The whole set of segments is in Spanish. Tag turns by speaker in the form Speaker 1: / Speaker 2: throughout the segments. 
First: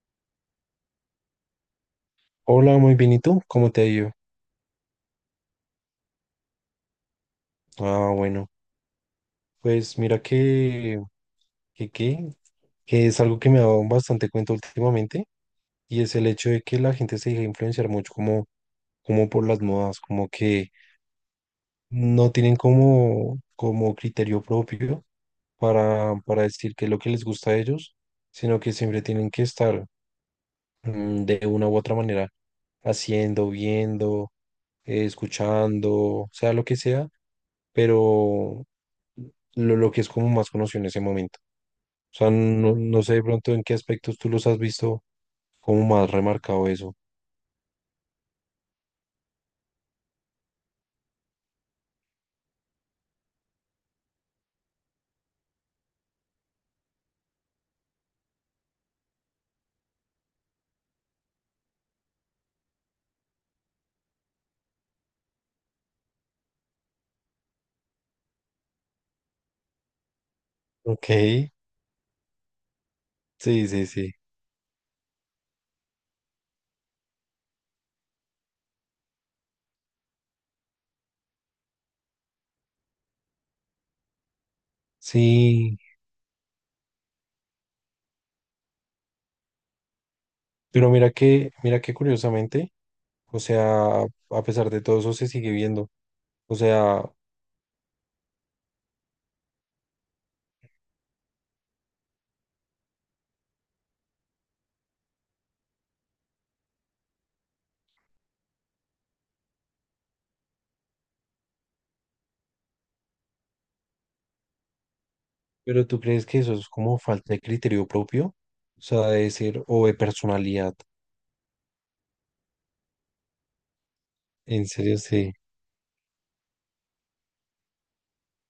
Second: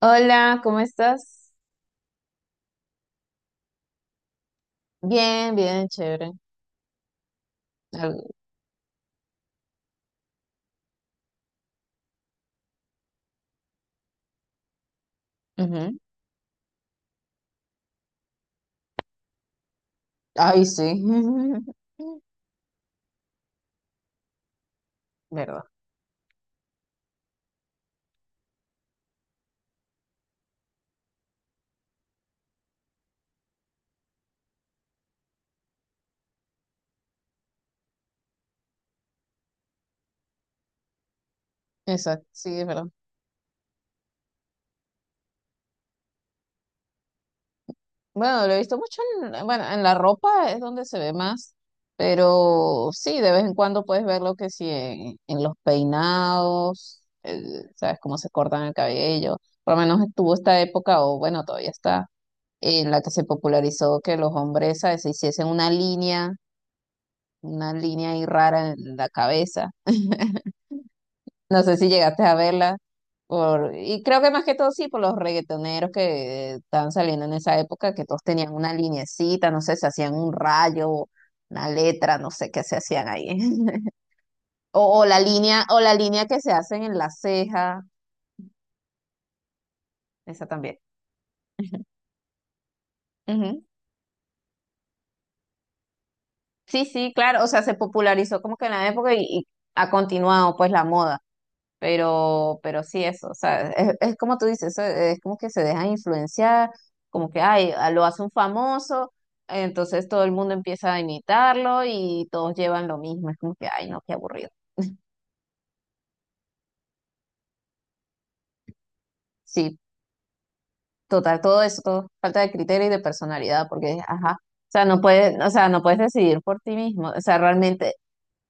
Speaker 1: Hola, ¿cómo estás?
Speaker 2: Hola, muy bien. ¿Y tú? ¿Cómo te ha ido?
Speaker 1: Bien, bien, chévere.
Speaker 2: Ah,
Speaker 1: Al-
Speaker 2: bueno, pues mira que, que, que es algo que me ha dado bastante cuenta últimamente
Speaker 1: ujú.
Speaker 2: y es el hecho de que la gente se deja influenciar mucho como por las modas, como
Speaker 1: Ay,
Speaker 2: que
Speaker 1: sí.
Speaker 2: no tienen como criterio propio
Speaker 1: ¿Verdad?
Speaker 2: para decir qué es lo que les gusta a ellos, sino que siempre tienen que estar de una u otra manera, haciendo, viendo, escuchando, sea lo que sea, pero lo que es como más conocido en ese momento. O
Speaker 1: Exacto,
Speaker 2: sea,
Speaker 1: sí, es verdad.
Speaker 2: no sé de pronto en qué aspectos tú los has visto como más remarcado eso.
Speaker 1: Bueno, lo he visto mucho en, bueno, en la ropa es donde se ve más, pero sí, de vez en cuando puedes verlo que sí en los peinados, sabes cómo se cortan el cabello. Por lo menos estuvo esta época, o bueno, todavía está, en la que se popularizó que los hombres, ¿sabes?, se hiciesen una línea ahí rara en la cabeza.
Speaker 2: Ok, sí,
Speaker 1: No sé si llegaste a verla.
Speaker 2: sí,
Speaker 1: Por, y
Speaker 2: sí.
Speaker 1: creo que más que todo sí, por los reggaetoneros que estaban saliendo en esa época, que todos tenían una linecita, no sé, se hacían un rayo, una letra, no sé qué se hacían ahí. O,
Speaker 2: Sí,
Speaker 1: o la línea que se hacen en la ceja, esa también.
Speaker 2: pero mira que curiosamente, o
Speaker 1: Ujú.
Speaker 2: sea, a pesar de todo eso se sigue viendo. O
Speaker 1: Sí,
Speaker 2: sea,
Speaker 1: sí, claro, o sea, se popularizó como que en la época y ha continuado pues la moda. Pero sí, eso, o sea, es como tú dices, eso es como que se dejan influenciar, como que, ay, lo hace un famoso, entonces todo el mundo empieza a imitarlo y todos llevan lo mismo, es como que, ay, no, qué aburrido.
Speaker 2: pero tú crees que eso es como falta de criterio propio, o sea, de decir,
Speaker 1: Sí,
Speaker 2: o de personalidad.
Speaker 1: total, todo eso, todo, falta de criterio y de personalidad, porque, ajá,
Speaker 2: En
Speaker 1: o sea,
Speaker 2: serio,
Speaker 1: no
Speaker 2: sí.
Speaker 1: puedes, o sea, no puedes decidir por ti mismo, o sea, realmente,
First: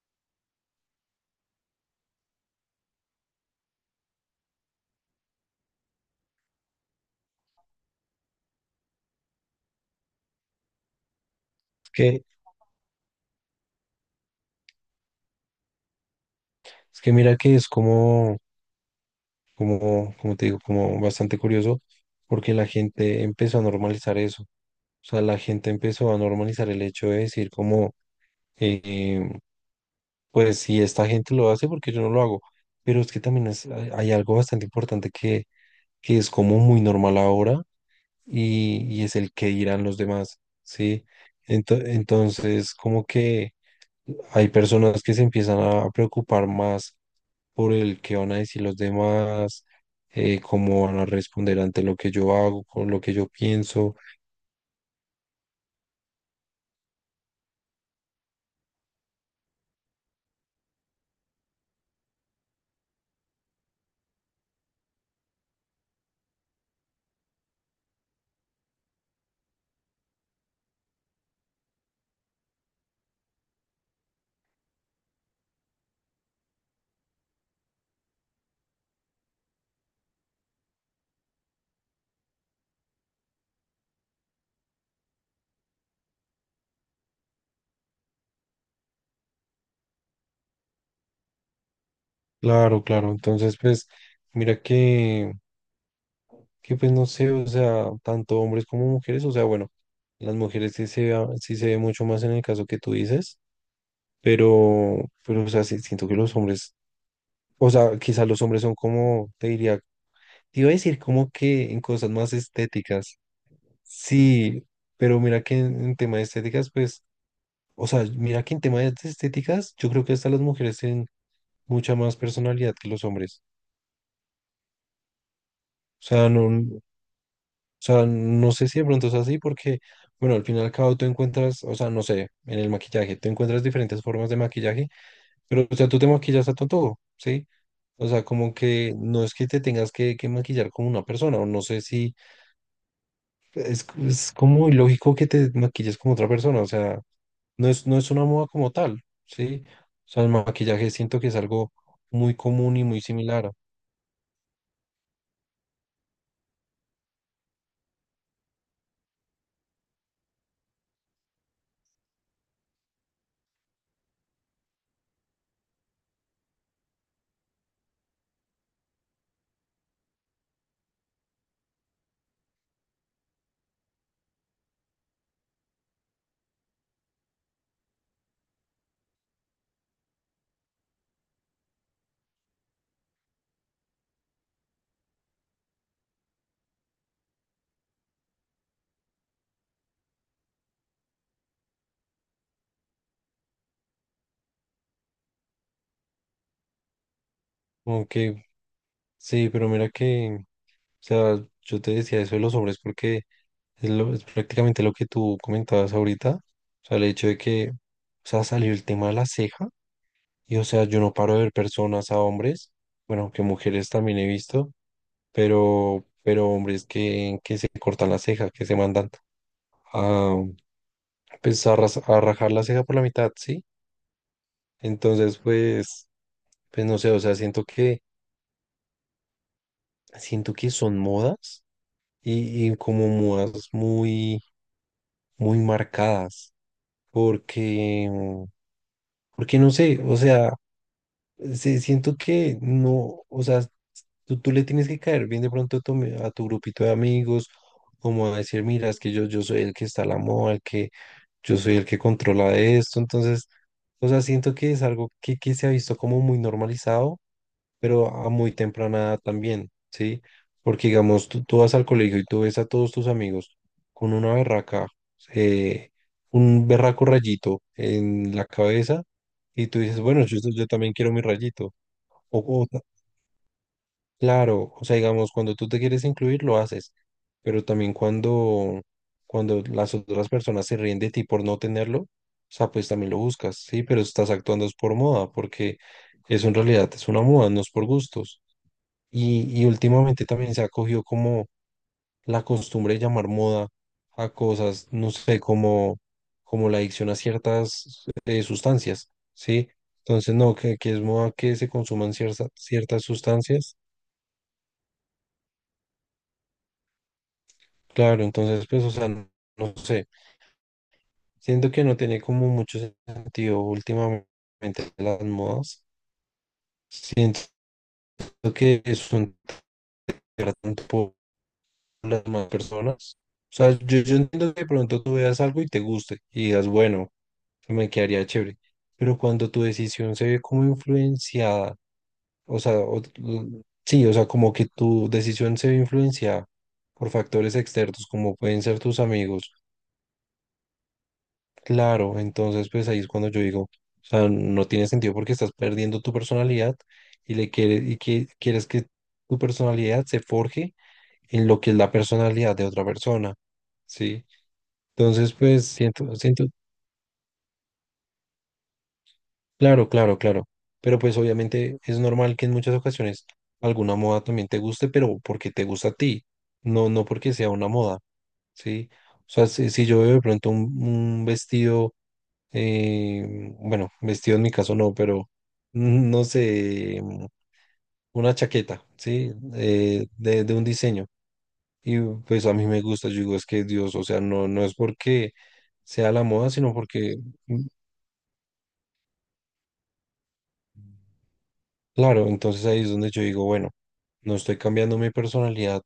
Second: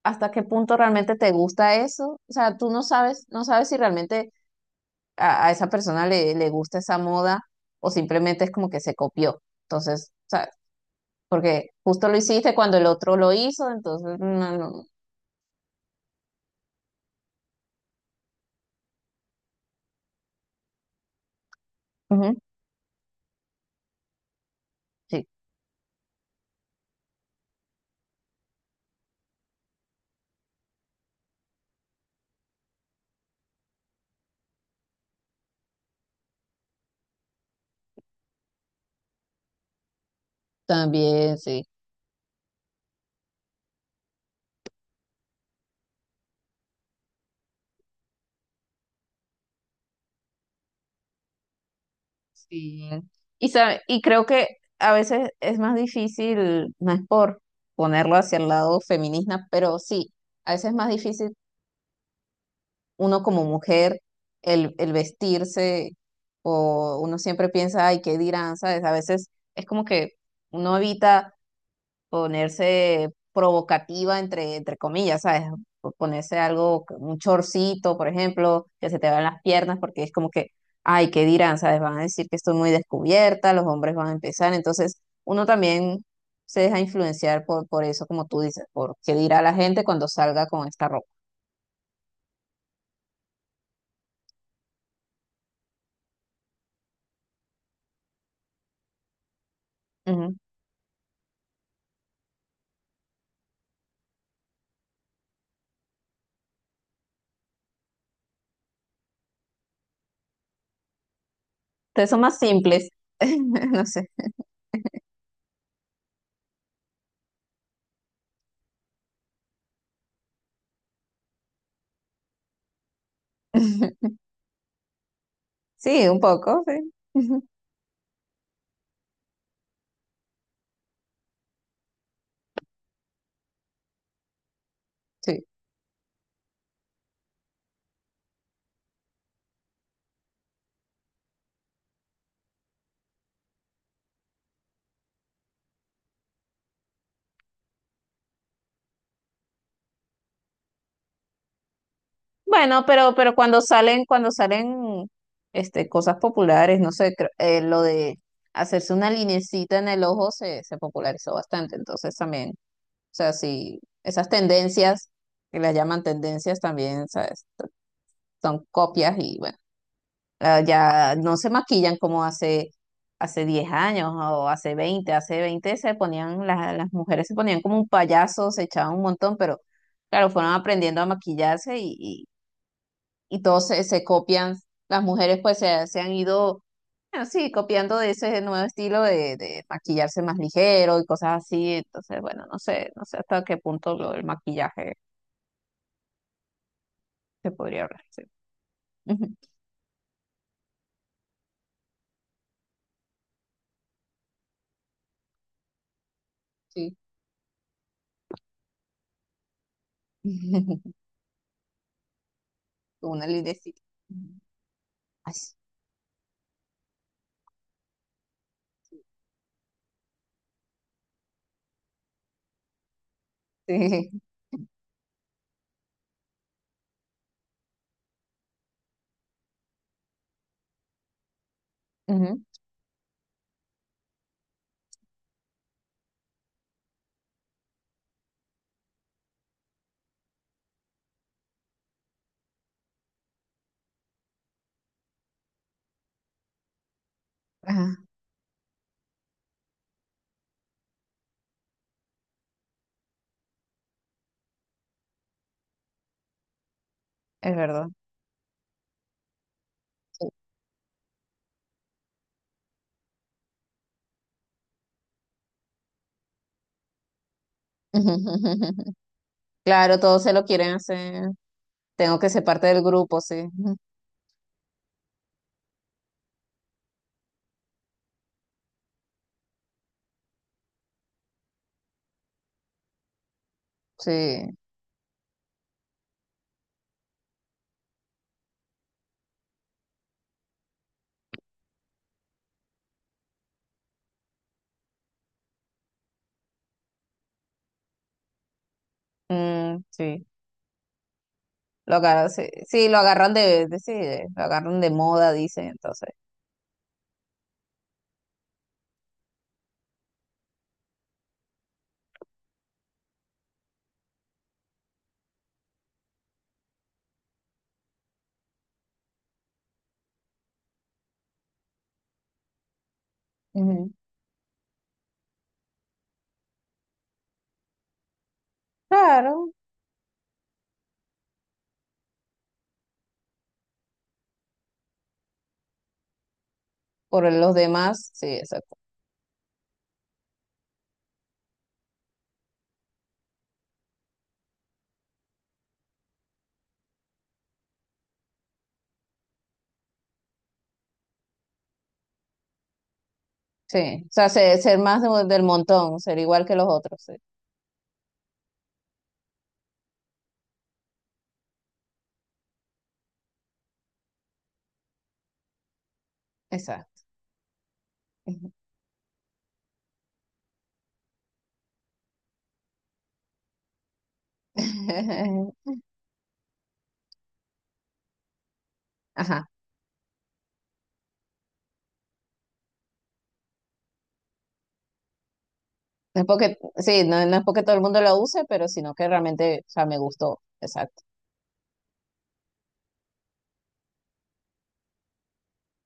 Speaker 1: hasta qué punto realmente te gusta eso, o sea, tú no sabes, no sabes si realmente a esa persona le gusta esa moda o simplemente es como que se copió. Entonces, ¿sabes? Porque
Speaker 2: Es
Speaker 1: justo lo
Speaker 2: que,
Speaker 1: hiciste cuando el otro lo hizo, entonces, no, no.
Speaker 2: es que mira que es como, como te digo, como bastante curioso,
Speaker 1: Ujú.
Speaker 2: porque la gente empezó a normalizar eso. O sea,
Speaker 1: Sí,
Speaker 2: la gente empezó a normalizar el hecho de decir como, eh, pues si esta gente lo hace, porque yo no lo hago. Pero es que también hay algo bastante importante que es como muy normal ahora y es el que dirán los demás, ¿sí?
Speaker 1: también, sí.
Speaker 2: Entonces, como que hay personas que se empiezan a preocupar más por el que van a decir los demás, cómo van a responder ante lo que yo hago,
Speaker 1: Sí.
Speaker 2: con lo que yo
Speaker 1: Y,
Speaker 2: pienso.
Speaker 1: y creo que a veces es más difícil, no es por ponerlo hacia el lado feminista, pero sí, a veces es más difícil uno como mujer el vestirse o uno siempre piensa, ay, ¿qué dirán? ¿Sabes? A veces es como que uno evita ponerse provocativa entre comillas, ¿sabes? O ponerse algo, un chorcito, por ejemplo, que se te vean las piernas, porque es como que, ay, ¿qué dirán? ¿Sabes? Van a decir que estoy muy descubierta, los hombres van a empezar, entonces uno también se deja influenciar por eso, como tú dices, por qué dirá la gente cuando salga con esta ropa.
Speaker 2: Claro, claro. Entonces, pues, mira que pues no sé, o sea, tanto hombres como mujeres, o sea, bueno, las
Speaker 1: Ujú.
Speaker 2: mujeres sí se, sí se ve mucho más en el caso que tú dices. Pero, pero, o sea, sí, siento que los hombres o sea, quizás los hombres son como, te diría, te iba a decir como que en
Speaker 1: Entonces
Speaker 2: cosas
Speaker 1: son
Speaker 2: más
Speaker 1: más simples,
Speaker 2: estéticas.
Speaker 1: no sé.
Speaker 2: Sí, pero mira que en tema de estéticas, pues, o sea, mira que en tema de estéticas, yo creo que hasta las mujeres tienen mucha más personalidad que los hombres.
Speaker 1: Sí, un poco,
Speaker 2: O
Speaker 1: sí.
Speaker 2: sea, no sé si de pronto es así porque, bueno, al final y al cabo tú encuentras, o sea, no sé, en el maquillaje, tú encuentras diferentes formas de maquillaje,
Speaker 1: Sí.
Speaker 2: pero, o sea, tú te maquillas a todo, ¿sí? O sea, como que no es que te tengas que maquillar como una persona, o no sé si es, es como ilógico que te maquilles como otra persona, o sea, no es, no es una moda como tal, ¿sí? O sea, el maquillaje siento que es algo muy común
Speaker 1: Bueno,
Speaker 2: y muy
Speaker 1: pero
Speaker 2: similar,
Speaker 1: cuando salen este, cosas populares, no sé, lo de hacerse una linecita en el ojo se, se popularizó bastante. Entonces también, o sea, sí, esas tendencias, que las llaman tendencias también, ¿sabes? Son copias y bueno, ah, ya no se maquillan como hace, hace 10 años o hace 20, hace 20 se ponían, las mujeres se ponían como un payaso, se echaban un montón, pero claro, fueron aprendiendo a maquillarse y todos se, se copian, las mujeres pues se han ido así copiando de ese nuevo estilo de maquillarse más ligero y cosas así, entonces bueno, no sé, no sé hasta qué punto lo del maquillaje se podría hablar, sí.
Speaker 2: aunque
Speaker 1: Ujú,
Speaker 2: sí, pero mira que, o sea, yo te decía eso de los hombres porque es, es prácticamente lo que tú comentabas ahorita, o
Speaker 1: sí.
Speaker 2: sea, el hecho de que, o sea, salió el tema de la ceja y, o sea, yo no paro de ver personas a hombres,
Speaker 1: Con una
Speaker 2: bueno, que
Speaker 1: linecita.
Speaker 2: mujeres también he
Speaker 1: Ujú.
Speaker 2: visto,
Speaker 1: Ay,
Speaker 2: pero hombres que se cortan la ceja, que se mandan a, pues, a, a rajar la ceja por la mitad, ¿sí?
Speaker 1: sí.
Speaker 2: Entonces, pues, pues no sé, o sea, siento que son modas
Speaker 1: Ujú.
Speaker 2: y como modas muy, muy marcadas, porque, porque no sé, o sea, siento que no, o sea, tú le tienes que caer bien de pronto a tu, a tu grupito de amigos,
Speaker 1: Ajá,
Speaker 2: como a decir, mira, es que yo soy el que está a la moda, el que yo soy el que controla esto. Entonces, o sea, siento que es algo que se ha visto como muy normalizado,
Speaker 1: es verdad.
Speaker 2: pero a muy temprana edad también, ¿sí?
Speaker 1: Sí.
Speaker 2: Porque, digamos, tú vas al colegio y tú ves a todos tus amigos con una berraca, eh, un berraco rayito en la cabeza, y tú
Speaker 1: Claro,
Speaker 2: dices,
Speaker 1: todos
Speaker 2: bueno,
Speaker 1: se
Speaker 2: yo,
Speaker 1: lo
Speaker 2: yo
Speaker 1: quieren
Speaker 2: también quiero mi
Speaker 1: hacer.
Speaker 2: rayito.
Speaker 1: Tengo que ser parte del grupo, sí. Ujú.
Speaker 2: Claro, o sea, digamos, cuando tú te quieres incluir, lo haces, pero también cuando, cuando las otras personas se ríen de ti por no tenerlo, o sea, pues también lo buscas, sí, pero estás
Speaker 1: Sí.
Speaker 2: actuando es por moda, porque eso en realidad es una moda, no es por gustos. Y últimamente también se ha cogido como la costumbre de llamar moda a cosas, no sé, como, como la adicción a ciertas sustancias, sí.
Speaker 1: Mm, sí.
Speaker 2: Entonces, no, que es moda que se
Speaker 1: Lo
Speaker 2: consuman
Speaker 1: agarraron, sí,
Speaker 2: ciertas,
Speaker 1: sí, lo
Speaker 2: ciertas
Speaker 1: agarran de,
Speaker 2: sustancias.
Speaker 1: sí, lo agarran de moda, dicen, entonces.
Speaker 2: Claro, entonces, pues, o sea, no, no sé, siento que no tiene como mucho sentido últimamente las modas, siento que es un tanto por las más personas, o sea,
Speaker 1: Ujú.
Speaker 2: yo entiendo que de pronto tú veas algo y te guste y digas, bueno, me quedaría chévere, pero
Speaker 1: Claro,
Speaker 2: cuando tu decisión se ve como influenciada, o sea, sí, o sea, como que tu decisión se ve influenciada por
Speaker 1: por los
Speaker 2: factores externos,
Speaker 1: demás, sí,
Speaker 2: como pueden
Speaker 1: exacto.
Speaker 2: ser tus amigos. Claro, entonces pues ahí es cuando yo digo, o sea, no tiene sentido porque estás perdiendo tu personalidad y le quieres y que quieres que tu personalidad se forje en lo que es la personalidad de otra persona,
Speaker 1: Sí, o
Speaker 2: ¿sí?
Speaker 1: sea, ser, más
Speaker 2: Entonces
Speaker 1: del
Speaker 2: pues
Speaker 1: montón,
Speaker 2: siento
Speaker 1: ser igual
Speaker 2: siento
Speaker 1: que los otros, sí.
Speaker 2: claro, claro, claro, pero pues obviamente es normal que en muchas ocasiones alguna moda también te guste, pero porque te gusta a ti, no
Speaker 1: Exacto.
Speaker 2: no porque sea una moda,
Speaker 1: Ujú.
Speaker 2: ¿sí? O sea, si, si yo veo de pronto un vestido bueno, vestido en mi caso no, pero no sé, una chaqueta, ¿sí?
Speaker 1: Ajá.
Speaker 2: De un diseño. Y pues a mí me gusta, yo digo, es que Dios, o sea, no, no es porque sea
Speaker 1: No
Speaker 2: la
Speaker 1: es
Speaker 2: moda,
Speaker 1: porque,
Speaker 2: sino
Speaker 1: sí,
Speaker 2: porque,
Speaker 1: no, no es porque
Speaker 2: mm,
Speaker 1: todo el mundo lo use, pero sino que realmente, o sea, me gustó. Exacto.
Speaker 2: claro, entonces ahí es donde yo digo, bueno, no estoy cambiando mi personalidad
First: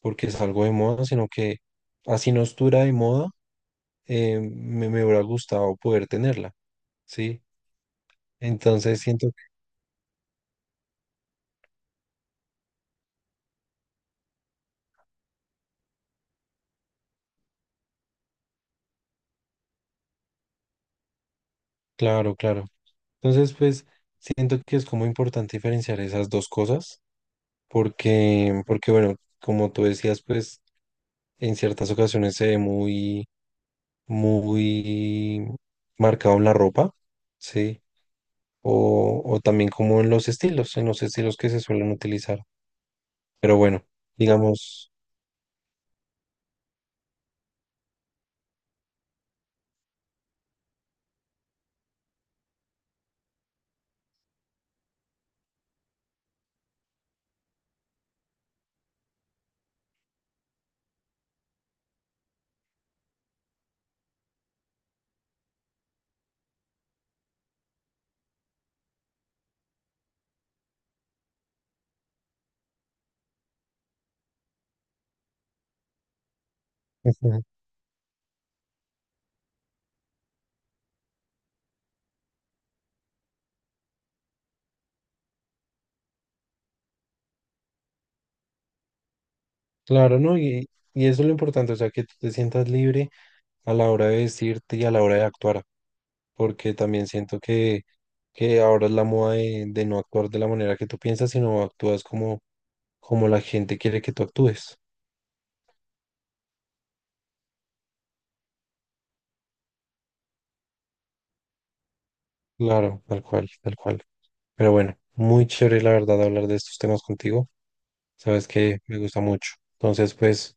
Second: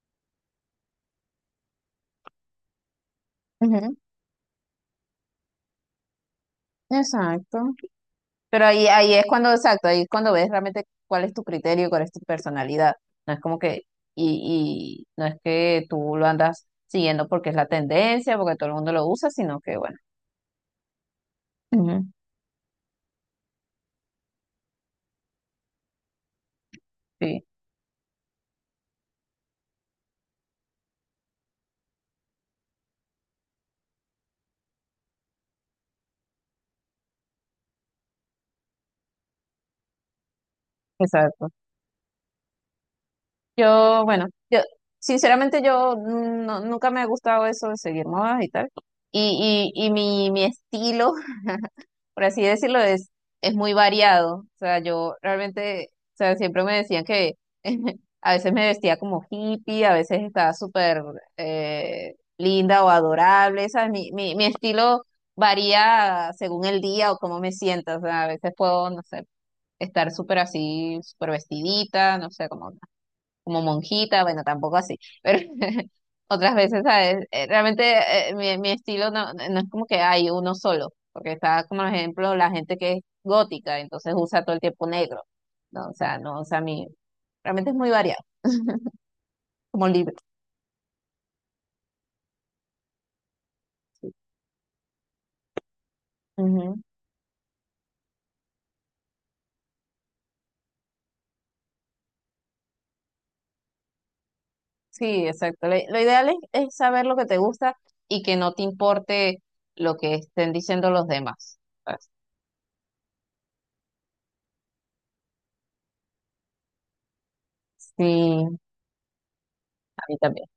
Speaker 2: porque es algo de moda, sino que así no estuviera de moda,
Speaker 1: Ujú.
Speaker 2: me, me hubiera gustado poder tenerla, ¿sí?
Speaker 1: Exacto. Pero ahí,
Speaker 2: Entonces
Speaker 1: ahí es
Speaker 2: siento que,
Speaker 1: cuando, exacto, ahí es cuando ves realmente cuál es tu criterio, cuál es tu personalidad. No es como que, y no es que tú lo andas siguiendo porque es la tendencia, porque todo el mundo lo usa, sino que bueno. Ujú.
Speaker 2: claro, claro. Entonces, pues siento que es como importante diferenciar esas dos cosas,
Speaker 1: Sí,
Speaker 2: porque, porque bueno, como tú decías, pues en ciertas ocasiones se ve muy, muy marcado en la ropa, ¿sí? O también como en los estilos que
Speaker 1: exacto.
Speaker 2: se suelen utilizar. Pero bueno,
Speaker 1: Yo, bueno, yo,
Speaker 2: digamos,
Speaker 1: sinceramente yo nunca me ha gustado eso de seguir modas y tal. Y mi estilo por así decirlo, es muy variado. O sea, yo realmente, o sea, siempre me decían que a veces me vestía como hippie, a veces estaba súper linda o adorable. O sea, mi estilo varía según el día o cómo me siento. O sea, a veces puedo, no sé, estar súper así, súper vestidita, no sé, como como monjita, bueno, tampoco así, pero otras veces, ¿sabes?
Speaker 2: ujú.
Speaker 1: Realmente mi, mi estilo no, no es como que hay uno solo, porque está como por ejemplo la gente que es gótica, entonces usa todo el tiempo negro, ¿no? O sea, no, o sea, mi, realmente es muy variado, como libre.
Speaker 2: Claro, ¿no? Y eso es lo importante, o sea, que tú te sientas libre a la hora de vestirte y a la hora de actuar. Porque
Speaker 1: Ujú.
Speaker 2: también siento que ahora es la moda de no actuar de la manera que tú piensas, sino actúas como, como la gente quiere que tú actúes.
Speaker 1: Sí, exacto. Lo ideal es saber lo que te gusta y que no te importe lo que estén diciendo los demás. ¿Sabes?
Speaker 2: Claro, tal cual, tal cual. Pero bueno, muy chévere la verdad hablar de estos temas contigo. Sabes
Speaker 1: Sí,
Speaker 2: que me gusta mucho.
Speaker 1: a
Speaker 2: Entonces,
Speaker 1: mí también.
Speaker 2: pues,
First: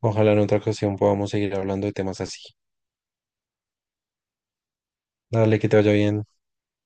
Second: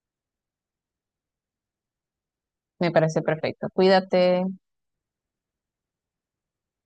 Speaker 2: ojalá en otra ocasión podamos seguir hablando de temas así.
Speaker 1: Me parece perfecto. Cuídate.
Speaker 2: Dale, que te vaya bien.